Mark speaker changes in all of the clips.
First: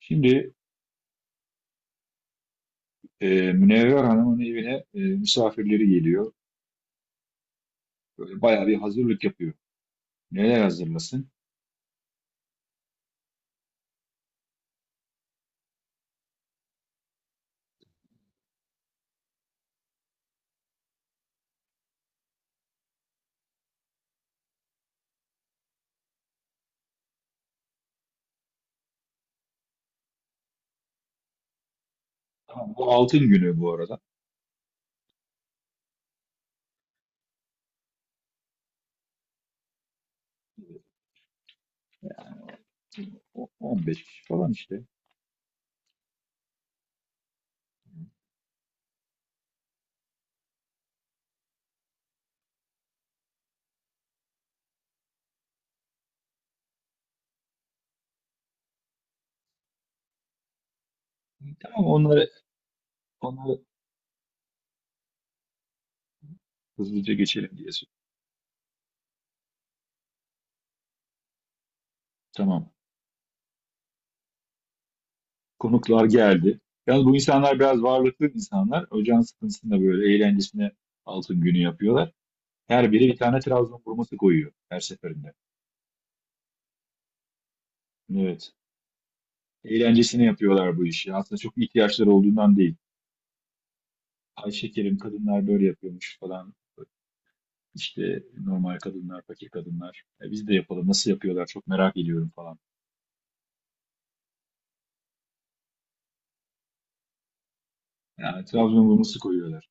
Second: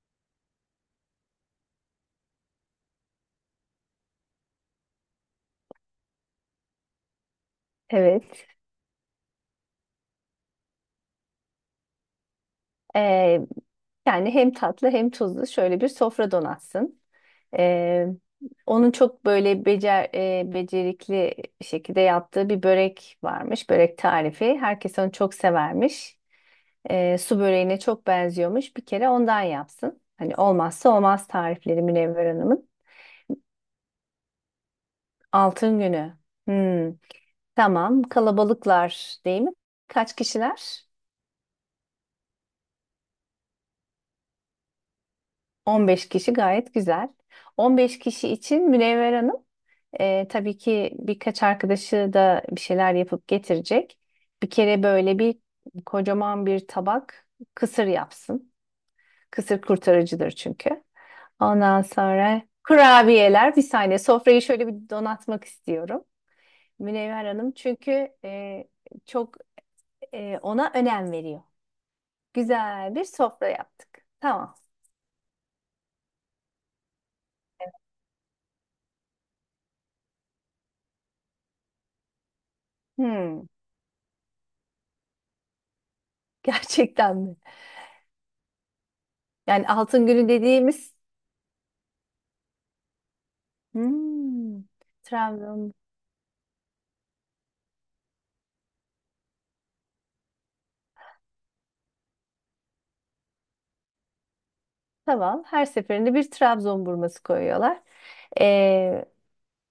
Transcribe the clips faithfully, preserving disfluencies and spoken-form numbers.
Speaker 1: Şimdi e, Münevver Hanım'ın evine e, misafirleri geliyor. Böyle
Speaker 2: Evet.
Speaker 1: bayağı bir hazırlık yapıyor. Neler hazırlasın?
Speaker 2: Ee, yani hem tatlı hem tuzlu şöyle bir sofra donatsın. Ee, onun çok böyle becer, e, becerikli şekilde yaptığı bir börek varmış. Börek tarifi. Herkes onu çok severmiş. Ee, su böreğine çok benziyormuş. Bir kere ondan yapsın. Hani olmazsa olmaz tarifleri Münevver Hanım'ın.
Speaker 1: Tamam, bu altın günü bu arada.
Speaker 2: Altın günü. Hmm, tamam. Kalabalıklar değil mi? Kaç kişiler?
Speaker 1: O- on beş kişi falan işte.
Speaker 2: on beş kişi gayet güzel. on beş kişi için Münevver Hanım. E, tabii ki birkaç arkadaşı da bir şeyler yapıp getirecek. Bir kere böyle bir kocaman bir tabak kısır yapsın. Kısır kurtarıcıdır çünkü. Ondan
Speaker 1: Tamam onları,
Speaker 2: sonra kurabiyeler
Speaker 1: onları
Speaker 2: bir saniye sofrayı şöyle bir donatmak istiyorum.
Speaker 1: hızlıca
Speaker 2: Münevver
Speaker 1: geçelim
Speaker 2: Hanım
Speaker 1: diye. sö-
Speaker 2: çünkü e, çok e, ona önem veriyor.
Speaker 1: Tamam.
Speaker 2: Güzel bir sofra yaptık. Tamam.
Speaker 1: Konuklar geldi. Yalnız bu insanlar biraz varlıklı insanlar. Ocağın sıkıntısında böyle eğlencesine altın günü yapıyorlar. Her biri bir tane
Speaker 2: Hmm,
Speaker 1: Trabzon vurması koyuyor her seferinde.
Speaker 2: gerçekten mi?
Speaker 1: Evet.
Speaker 2: Yani altın
Speaker 1: Eğlencesine
Speaker 2: günü
Speaker 1: yapıyorlar bu
Speaker 2: dediğimiz
Speaker 1: işi. Aslında çok ihtiyaçları olduğundan değil. Ay
Speaker 2: hmm,
Speaker 1: şekerim, kadınlar böyle
Speaker 2: Trabzon.
Speaker 1: yapıyormuş falan. İşte normal kadınlar, fakir kadınlar. E, biz de yapalım. Nasıl yapıyorlar? Çok merak ediyorum falan.
Speaker 2: Tamam. Her seferinde bir Trabzon burması koyuyorlar.
Speaker 1: Yani Trabzon
Speaker 2: Ee,
Speaker 1: vurması koyuyorlar.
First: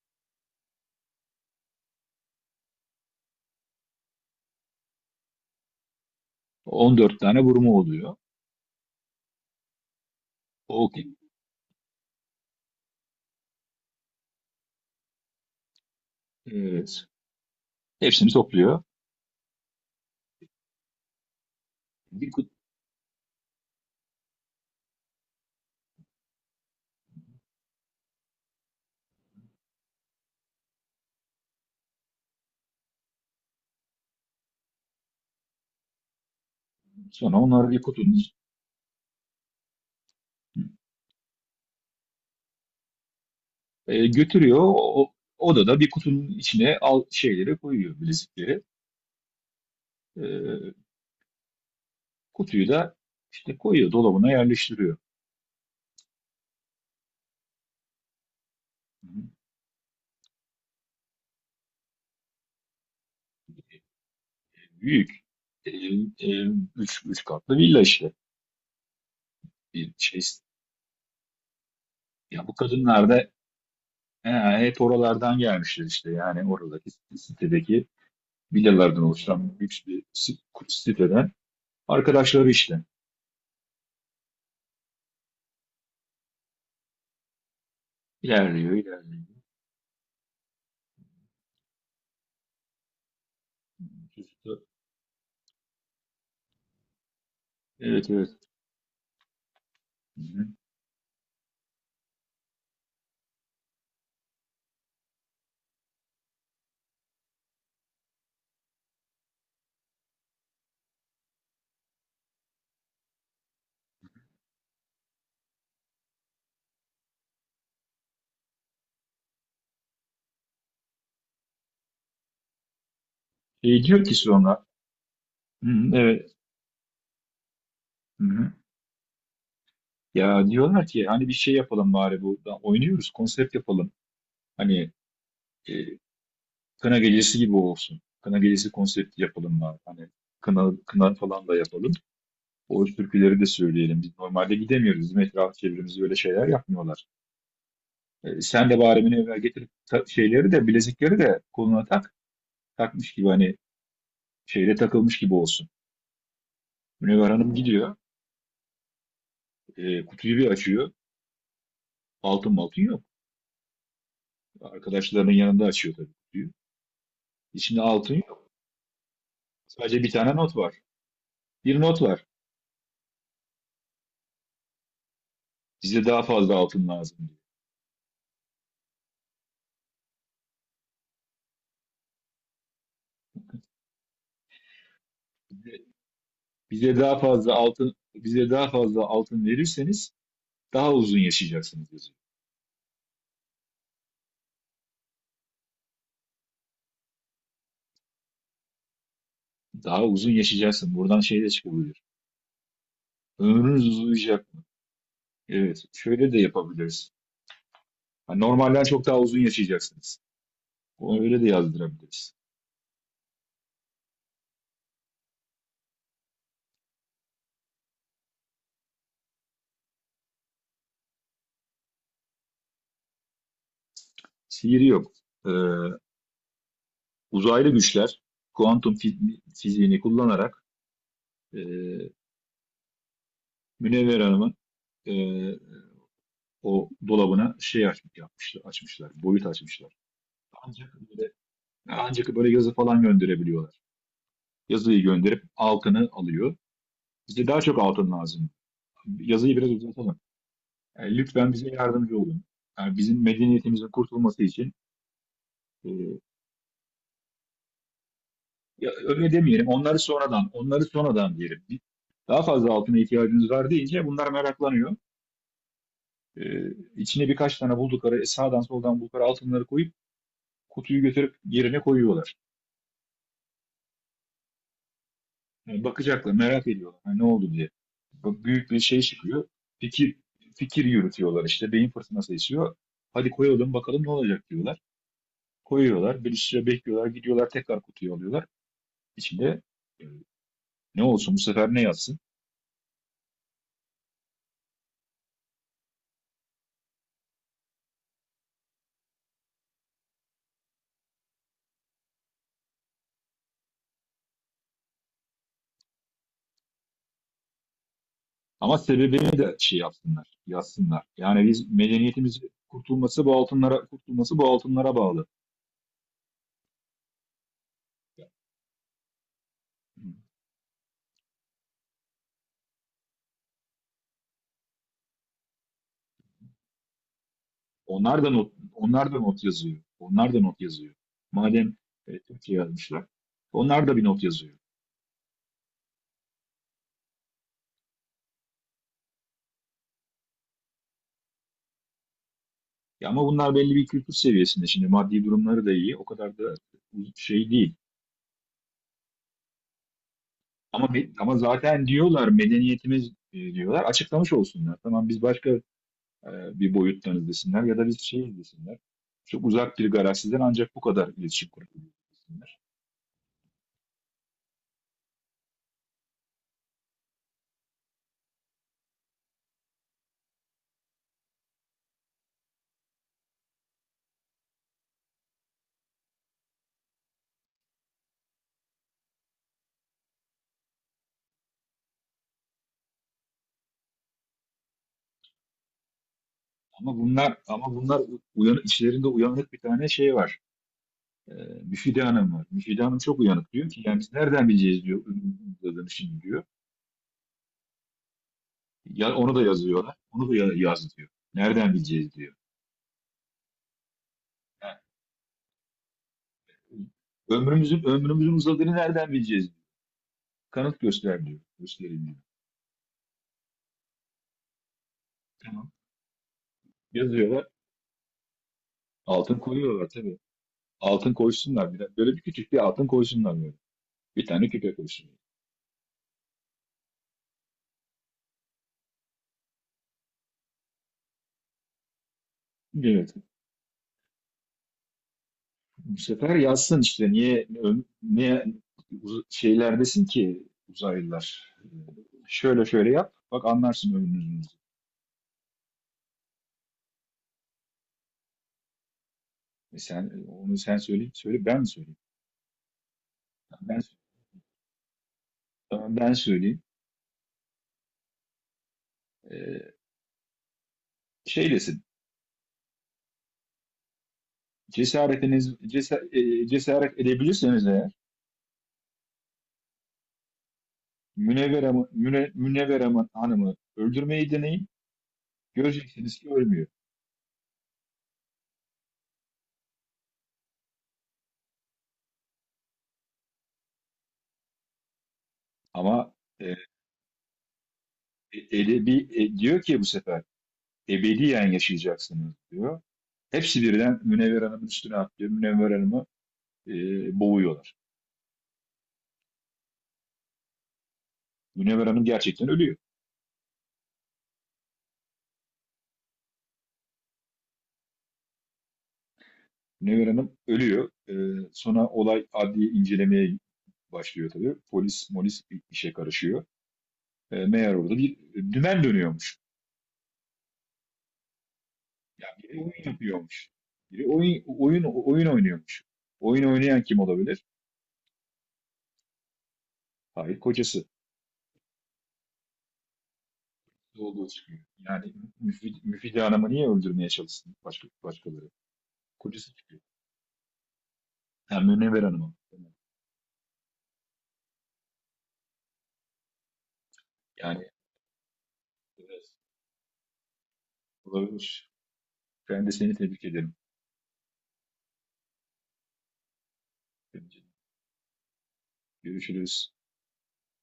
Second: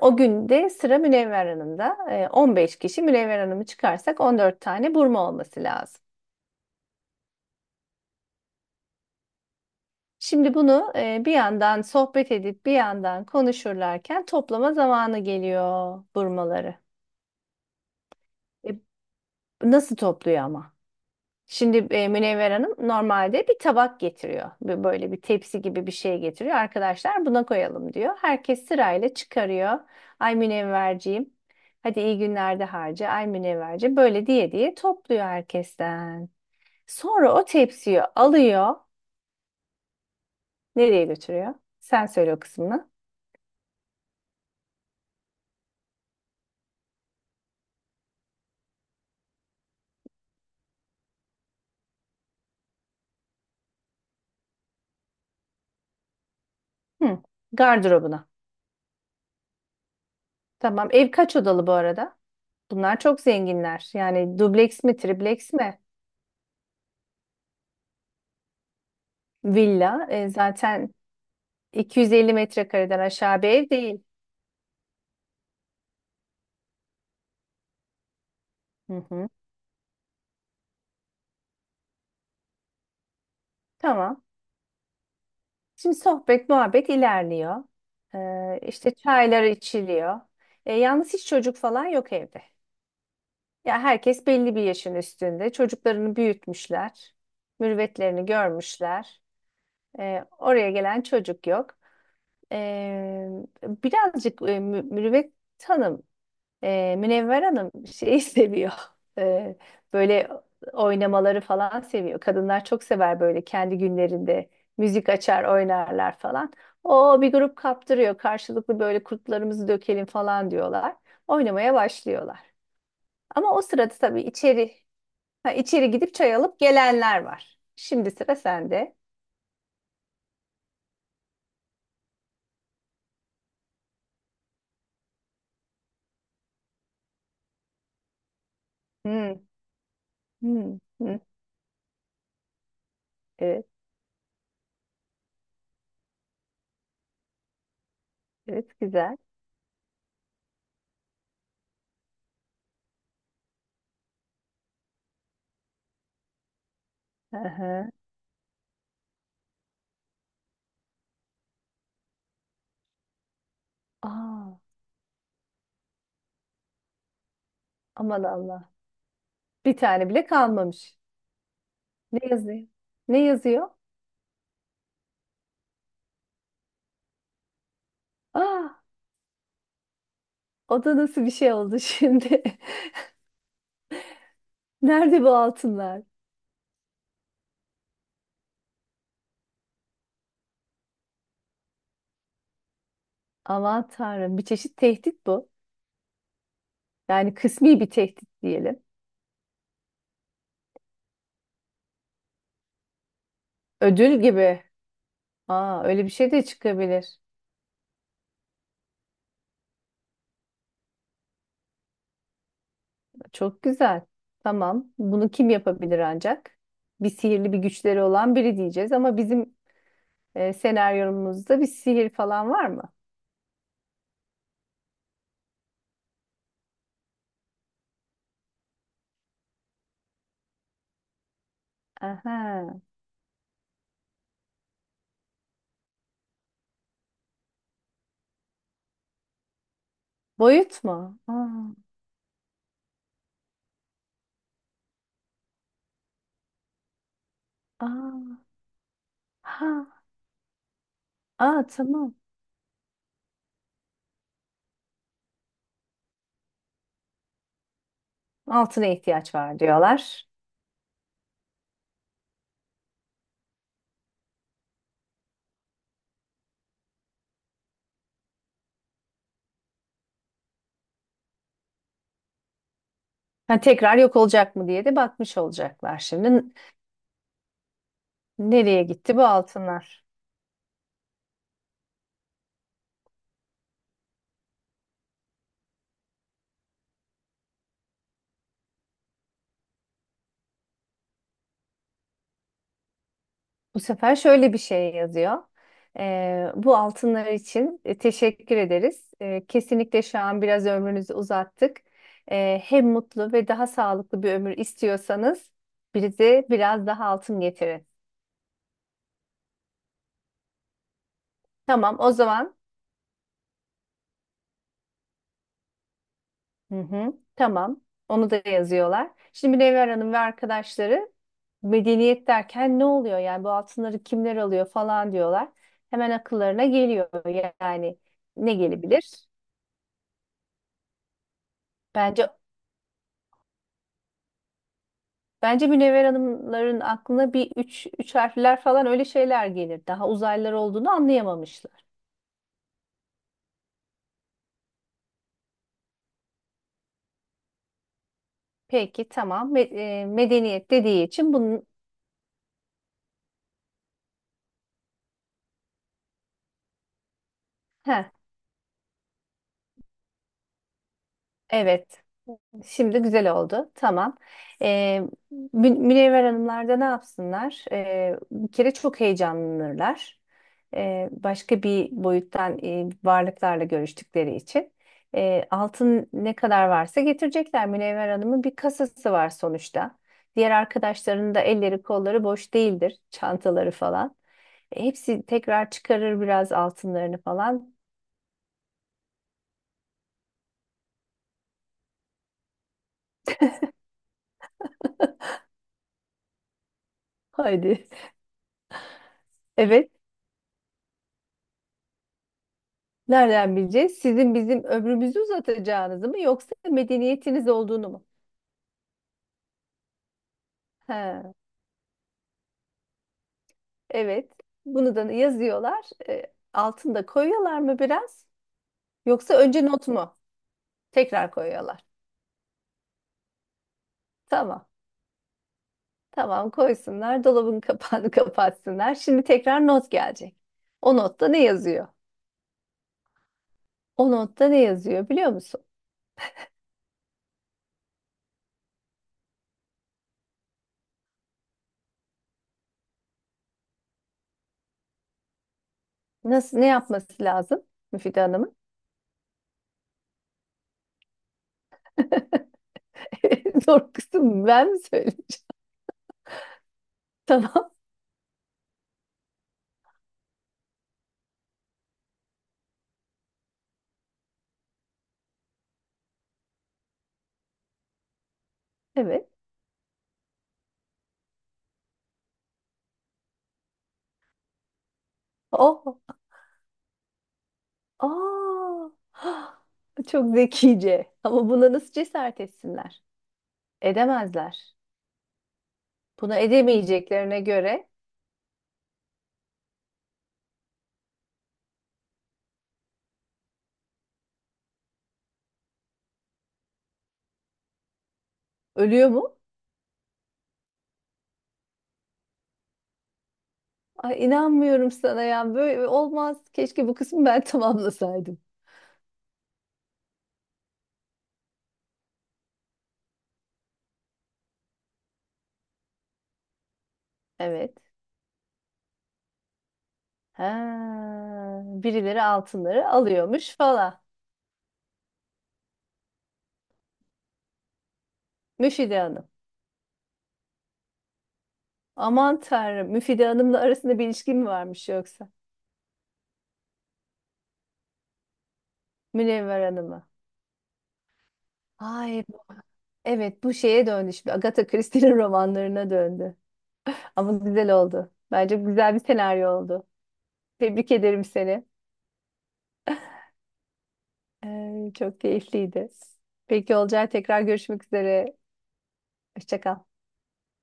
Speaker 2: o gün de sıra Münevver Hanım'da. Ee, on beş kişi Münevver Hanım'ı çıkarsak on dört tane burma olması lazım.
Speaker 1: on dört tane vurma oluyor.
Speaker 2: Şimdi
Speaker 1: O,
Speaker 2: bunu e, bir yandan sohbet edip bir yandan konuşurlarken toplama zamanı geliyor burmaları.
Speaker 1: evet, hepsini
Speaker 2: E,
Speaker 1: topluyor.
Speaker 2: nasıl topluyor ama? Şimdi e,
Speaker 1: Bir kut-
Speaker 2: Münevver Hanım normalde bir tabak getiriyor. Bir- Böyle bir tepsi gibi bir şey getiriyor. Arkadaşlar buna koyalım diyor. Herkes sırayla çıkarıyor. Ay Münevverciğim. Hadi iyi günlerde harca. Ay Münevverci. Böyle diye diye topluyor herkesten. Sonra
Speaker 1: Sonra
Speaker 2: o
Speaker 1: onları bir
Speaker 2: tepsiyi
Speaker 1: kutunun
Speaker 2: alıyor. Nereye götürüyor? Sen söyle o kısmını.
Speaker 1: e, götürüyor. O, o- odada bir kutunun içine al şeyleri koyuyor, bilezikleri. E, Kutuyu da işte koyuyor, dolabına yerleştiriyor.
Speaker 2: Hı, gardırobuna.
Speaker 1: Hı hı.
Speaker 2: Tamam. Ev kaç odalı bu arada? Bunlar çok zenginler. Yani
Speaker 1: E,
Speaker 2: dubleks mi,
Speaker 1: Büyük.
Speaker 2: tripleks
Speaker 1: E,
Speaker 2: mi?
Speaker 1: e, üç, üç katlı villa işte. Bir
Speaker 2: Villa.
Speaker 1: şey.
Speaker 2: E, zaten iki yüz elli
Speaker 1: Ya bu
Speaker 2: metrekareden
Speaker 1: kadınlar da
Speaker 2: aşağı bir ev değil.
Speaker 1: he, hep oralardan gelmişler işte, yani oradaki sitedeki
Speaker 2: Hı
Speaker 1: villalardan
Speaker 2: hı.
Speaker 1: oluşan büyük bir si- siteden arkadaşları işte.
Speaker 2: Tamam. Şimdi sohbet, muhabbet ilerliyor. Ee,
Speaker 1: İlerliyor,
Speaker 2: işte
Speaker 1: ilerliyor.
Speaker 2: çaylar içiliyor. Ee, yalnız hiç çocuk falan yok evde. Ya herkes belli bir yaşın üstünde. Çocuklarını büyütmüşler.
Speaker 1: Evet,
Speaker 2: Mürüvvetlerini
Speaker 1: evet.
Speaker 2: görmüşler. Ee,
Speaker 1: Hı-hı.
Speaker 2: oraya gelen çocuk yok. Ee, birazcık e, mü- mürüvvet tanım. Ee, Münevver Hanım şeyi seviyor. Ee, böyle oynamaları falan seviyor. Kadınlar çok sever böyle kendi günlerinde müzik açar oynarlar falan. O bir grup kaptırıyor. Karşılıklı böyle kurtlarımızı dökelim falan diyorlar. Oynamaya başlıyorlar. Ama o
Speaker 1: E,
Speaker 2: sırada
Speaker 1: diyor ki
Speaker 2: tabii
Speaker 1: sonra,
Speaker 2: içeri ha,
Speaker 1: hı-hı,
Speaker 2: içeri gidip
Speaker 1: evet,
Speaker 2: çay alıp gelenler var. Şimdi sıra
Speaker 1: hı-hı.
Speaker 2: sende.
Speaker 1: Ya diyorlar ki hani bir şey yapalım bari, bu oynuyoruz, konsept yapalım. Hani e, kına gecesi gibi olsun. Kına gecesi konsepti
Speaker 2: Hmm,
Speaker 1: yapalım bari. Hani kına,
Speaker 2: hmm,
Speaker 1: kına
Speaker 2: hmm.
Speaker 1: falan da yapalım. O türküleri de
Speaker 2: Evet,
Speaker 1: söyleyelim. Biz normalde gidemiyoruz. Bizim etraf çevremizi öyle şeyler yapmıyorlar. E, sen de
Speaker 2: evet,
Speaker 1: bari beni
Speaker 2: güzel.
Speaker 1: evvel getir. Ta- şeyleri de, bilezikleri de koluna tak. Takmış gibi hani, şeyle takılmış gibi olsun. Münevver
Speaker 2: Hı
Speaker 1: Hanım
Speaker 2: hı.
Speaker 1: gidiyor. E, kutuyu bir açıyor. Altın maltın yok.
Speaker 2: Aa,
Speaker 1: Arkadaşlarının yanında açıyor tabii kutuyu. İçinde altın
Speaker 2: aman
Speaker 1: yok.
Speaker 2: Allah. Bir
Speaker 1: Sadece
Speaker 2: tane
Speaker 1: bir
Speaker 2: bile
Speaker 1: tane not var.
Speaker 2: kalmamış.
Speaker 1: Bir not
Speaker 2: Ne
Speaker 1: var.
Speaker 2: yazıyor? Ne yazıyor?
Speaker 1: Bize daha fazla altın lazım diyor.
Speaker 2: Aa, o da nasıl bir şey oldu şimdi? Nerede bu altınlar?
Speaker 1: Bize daha fazla altın bize daha fazla altın verirseniz daha uzun yaşayacaksınız yazıyor.
Speaker 2: Aman Tanrım, bir çeşit tehdit bu. Yani kısmi bir tehdit diyelim.
Speaker 1: Daha uzun yaşayacaksın. Buradan şey de çıkabilir. Ömrünüz
Speaker 2: Ödül
Speaker 1: uzayacak mı?
Speaker 2: gibi.
Speaker 1: Evet.
Speaker 2: Aa, öyle bir
Speaker 1: Şöyle
Speaker 2: şey
Speaker 1: de
Speaker 2: de
Speaker 1: yapabiliriz.
Speaker 2: çıkabilir.
Speaker 1: Hani normalden çok daha uzun yaşayacaksınız. Onu öyle de yazdırabiliriz.
Speaker 2: Çok güzel. Tamam. Bunu kim yapabilir ancak? Bir sihirli bir güçleri olan biri diyeceğiz ama bizim e, senaryomuzda bir sihir falan var mı?
Speaker 1: Sihir yok. Ee, Uzaylı güçler kuantum fi- fiziğini kullanarak e,
Speaker 2: Aha.
Speaker 1: Münevver Hanım'ın e, o dolabına şey aç, yapmışlar, açmışlar, boyut açmışlar.
Speaker 2: Boyut
Speaker 1: Ancak
Speaker 2: mu?
Speaker 1: böyle,
Speaker 2: Aa,
Speaker 1: ancak böyle yazı falan gönderebiliyorlar. Yazıyı gönderip altını alıyor. Bize daha çok altın
Speaker 2: aa,
Speaker 1: lazım. Yazıyı
Speaker 2: ha,
Speaker 1: biraz uzatalım. Yani lütfen
Speaker 2: aa,
Speaker 1: bize
Speaker 2: tamam.
Speaker 1: yardımcı olun. Yani bizim medeniyetimizin kurtulması için e,
Speaker 2: Altına
Speaker 1: ya öyle
Speaker 2: ihtiyaç var
Speaker 1: demeyelim. Onları
Speaker 2: diyorlar.
Speaker 1: sonradan, onları sonradan diyelim. Bir- Daha fazla altına ihtiyacınız var deyince bunlar meraklanıyor. E, içine birkaç tane buldukları, e, sağdan soldan buldukları altınları koyup kutuyu götürüp yerine koyuyorlar.
Speaker 2: Ha, tekrar yok olacak mı diye de bakmış
Speaker 1: Yani
Speaker 2: olacaklar.
Speaker 1: bakacaklar,
Speaker 2: Şimdi N-
Speaker 1: merak ediyorlar. Yani ne oldu diye. Bu büyük bir
Speaker 2: nereye
Speaker 1: şey
Speaker 2: gitti bu
Speaker 1: çıkıyor.
Speaker 2: altınlar?
Speaker 1: Fikir fikir yürütüyorlar işte. Beyin fırtınası esiyor. Hadi koyalım bakalım ne olacak diyorlar. Koyuyorlar. Bir süre bekliyorlar. Gidiyorlar, tekrar kutuyu alıyorlar. İçinde e, ne olsun bu sefer, ne yazsın?
Speaker 2: Bu sefer şöyle bir şey yazıyor. Ee, bu altınlar için e, teşekkür ederiz. Ee, kesinlikle şu an biraz ömrünüzü uzattık. Ee, hem mutlu ve daha sağlıklı bir ömür istiyorsanız bize biraz daha altın getirin.
Speaker 1: Ama sebebini de şey yapsınlar, yazsınlar. Yani biz,
Speaker 2: Tamam, o
Speaker 1: medeniyetimiz
Speaker 2: zaman.
Speaker 1: kurtulması bu altınlara kurtulması bu altınlara bağlı.
Speaker 2: Hı hı. Tamam. Onu da yazıyorlar. Şimdi Münevver Hanım ve arkadaşları medeniyet derken ne oluyor yani bu altınları kimler alıyor falan diyorlar. Hemen akıllarına geliyor yani
Speaker 1: Onlar da not,
Speaker 2: ne
Speaker 1: onlar da
Speaker 2: gelebilir?
Speaker 1: not yazıyor. Onlar da not yazıyor. Madem e,
Speaker 2: Bence
Speaker 1: Türkiye yazmışlar, onlar da bir not yazıyor.
Speaker 2: bence Münevver Hanımların aklına bir üç, üç harfler falan öyle şeyler gelir. Daha uzaylılar olduğunu anlayamamışlar.
Speaker 1: Ya ama bunlar belli bir kültür seviyesinde. Şimdi maddi durumları da iyi, o kadar da şey değil.
Speaker 2: Peki tamam. Me- e, medeniyet
Speaker 1: Ama
Speaker 2: dediği için
Speaker 1: ama
Speaker 2: bunun.
Speaker 1: zaten diyorlar medeniyetimiz e, diyorlar. Açıklamış olsunlar. Tamam, biz başka e, bir boyuttan izlesinler ya da biz
Speaker 2: Heh,
Speaker 1: şey izlesinler. Çok uzak bir galaksiden ancak bu kadar iletişim
Speaker 2: evet.
Speaker 1: kurabiliyorlar.
Speaker 2: Şimdi güzel oldu. Tamam. Ee, Mü- Münevver Hanımlar da ne yapsınlar? Ee, bir kere çok heyecanlanırlar. Ee, başka bir boyuttan e, varlıklarla görüştükleri için. Ee, altın ne kadar varsa getirecekler. Münevver Hanım'ın bir kasası var sonuçta. Diğer arkadaşlarının da elleri kolları boş değildir. Çantaları falan. E, hepsi tekrar çıkarır biraz
Speaker 1: Ama
Speaker 2: altınlarını
Speaker 1: bunlar
Speaker 2: falan.
Speaker 1: ama bunlar uyan, içlerinde uyanık bir tane şey var. E, Müfide Hanım var. Müfide Hanım çok uyanık, diyor ki yani biz nereden bileceğiz diyor, ürünün şimdi diyor.
Speaker 2: Haydi.
Speaker 1: Ya, onu da
Speaker 2: Evet.
Speaker 1: yazıyorlar. Onu da ya- yaz diyor. Nereden bileceğiz diyor.
Speaker 2: Nereden bileceğiz? Sizin bizim
Speaker 1: Yani,
Speaker 2: ömrümüzü uzatacağınızı mı yoksa medeniyetiniz
Speaker 1: ömrümüzün
Speaker 2: olduğunu mu?
Speaker 1: ömrümüzün uzadığını nereden bileceğiz diyor. Kanıt göster
Speaker 2: He,
Speaker 1: diyor. Gösterin diyor.
Speaker 2: evet. Bunu da
Speaker 1: Tamam.
Speaker 2: yazıyorlar. E, altında
Speaker 1: Yazıyorlar.
Speaker 2: koyuyorlar mı biraz? Yoksa
Speaker 1: Altın
Speaker 2: önce not
Speaker 1: koyuyorlar
Speaker 2: mu?
Speaker 1: tabii. Altın
Speaker 2: Tekrar
Speaker 1: koysunlar bir
Speaker 2: koyuyorlar.
Speaker 1: de. Böyle bir küçük bir altın koysunlar böyle. Bir tane
Speaker 2: Tamam.
Speaker 1: küpe koysunlar.
Speaker 2: Tamam koysunlar. Dolabın kapağını kapatsınlar. Şimdi tekrar not gelecek. O notta ne yazıyor?
Speaker 1: Evet.
Speaker 2: O notta ne yazıyor biliyor musun?
Speaker 1: Bu sefer yazsın işte, niye niye uz- şeylerdesin ki uzaylılar. Ee, Şöyle şöyle yap. Bak, anlarsın ömrünüzü.
Speaker 2: Nasıl ne yapması lazım Müfide Hanım'ın?
Speaker 1: E sen onu sen söyle, söyle ben mi söyleyeyim? Tamam, Ben
Speaker 2: Zor kısım ben mi söyleyeyim?
Speaker 1: tamam, ben söyleyeyim.
Speaker 2: Tamam.
Speaker 1: Ee, Şey desin. Cesaretiniz cesa- e, cesaret edebilirseniz eğer
Speaker 2: Evet.
Speaker 1: Münevver Hanım- Müne- Münevver Hanım'ı öldürmeyi deneyin.
Speaker 2: Oh.
Speaker 1: Göreceksiniz ki ölmüyor.
Speaker 2: Aa, çok zekice. Ama buna nasıl cesaret etsinler? Edemezler.
Speaker 1: Ama
Speaker 2: Buna
Speaker 1: e,
Speaker 2: edemeyeceklerine göre
Speaker 1: E- Edebi, e, diyor ki bu sefer ebediyen yaşayacaksınız diyor. Hepsi birden Münevver Hanım'ın üstüne atlıyor. Münevver Hanım'ı e, boğuyorlar.
Speaker 2: ölüyor mu?
Speaker 1: Münevver Hanım gerçekten ölüyor.
Speaker 2: Ay inanmıyorum sana ya. Böyle olmaz. Keşke bu kısmı ben tamamlasaydım.
Speaker 1: Münevver Hanım ölüyor. E, sonra olay adli incelemeye başlıyor tabii. Polis molis bir işe karışıyor. E, meğer
Speaker 2: Evet.
Speaker 1: orada bir dümen dönüyormuş.
Speaker 2: Ha, birileri
Speaker 1: Yani biri
Speaker 2: altınları
Speaker 1: oyun yapıyormuş.
Speaker 2: alıyormuş falan.
Speaker 1: Biri oyun, oyun, oyun oynuyormuş. Oyun oynayan kim olabilir?
Speaker 2: Müfide Hanım.
Speaker 1: Hayır, kocası.
Speaker 2: Aman Tanrım. Müfide Hanım'la arasında bir
Speaker 1: Olduğu
Speaker 2: ilişki mi
Speaker 1: çıkıyor.
Speaker 2: varmış
Speaker 1: Yani
Speaker 2: yoksa?
Speaker 1: Müfid, Müfide Hanım'ı niye öldürmeye çalışsın başka, başkaları? Kocası
Speaker 2: Münevver
Speaker 1: çıkıyor.
Speaker 2: Hanım'a.
Speaker 1: Hem Münevver
Speaker 2: Ay
Speaker 1: Hanım'ı.
Speaker 2: evet bu şeye döndü şimdi. Agatha Christie'nin romanlarına döndü. Ama
Speaker 1: Yani
Speaker 2: güzel oldu. Bence güzel bir
Speaker 1: evet,
Speaker 2: senaryo oldu. Tebrik ederim seni.
Speaker 1: olabilir. Ben de seni tebrik ederim.
Speaker 2: Ee, çok keyifliydi. Peki Olcay tekrar görüşmek üzere. Hoşça
Speaker 1: Görüşürüz.
Speaker 2: kal.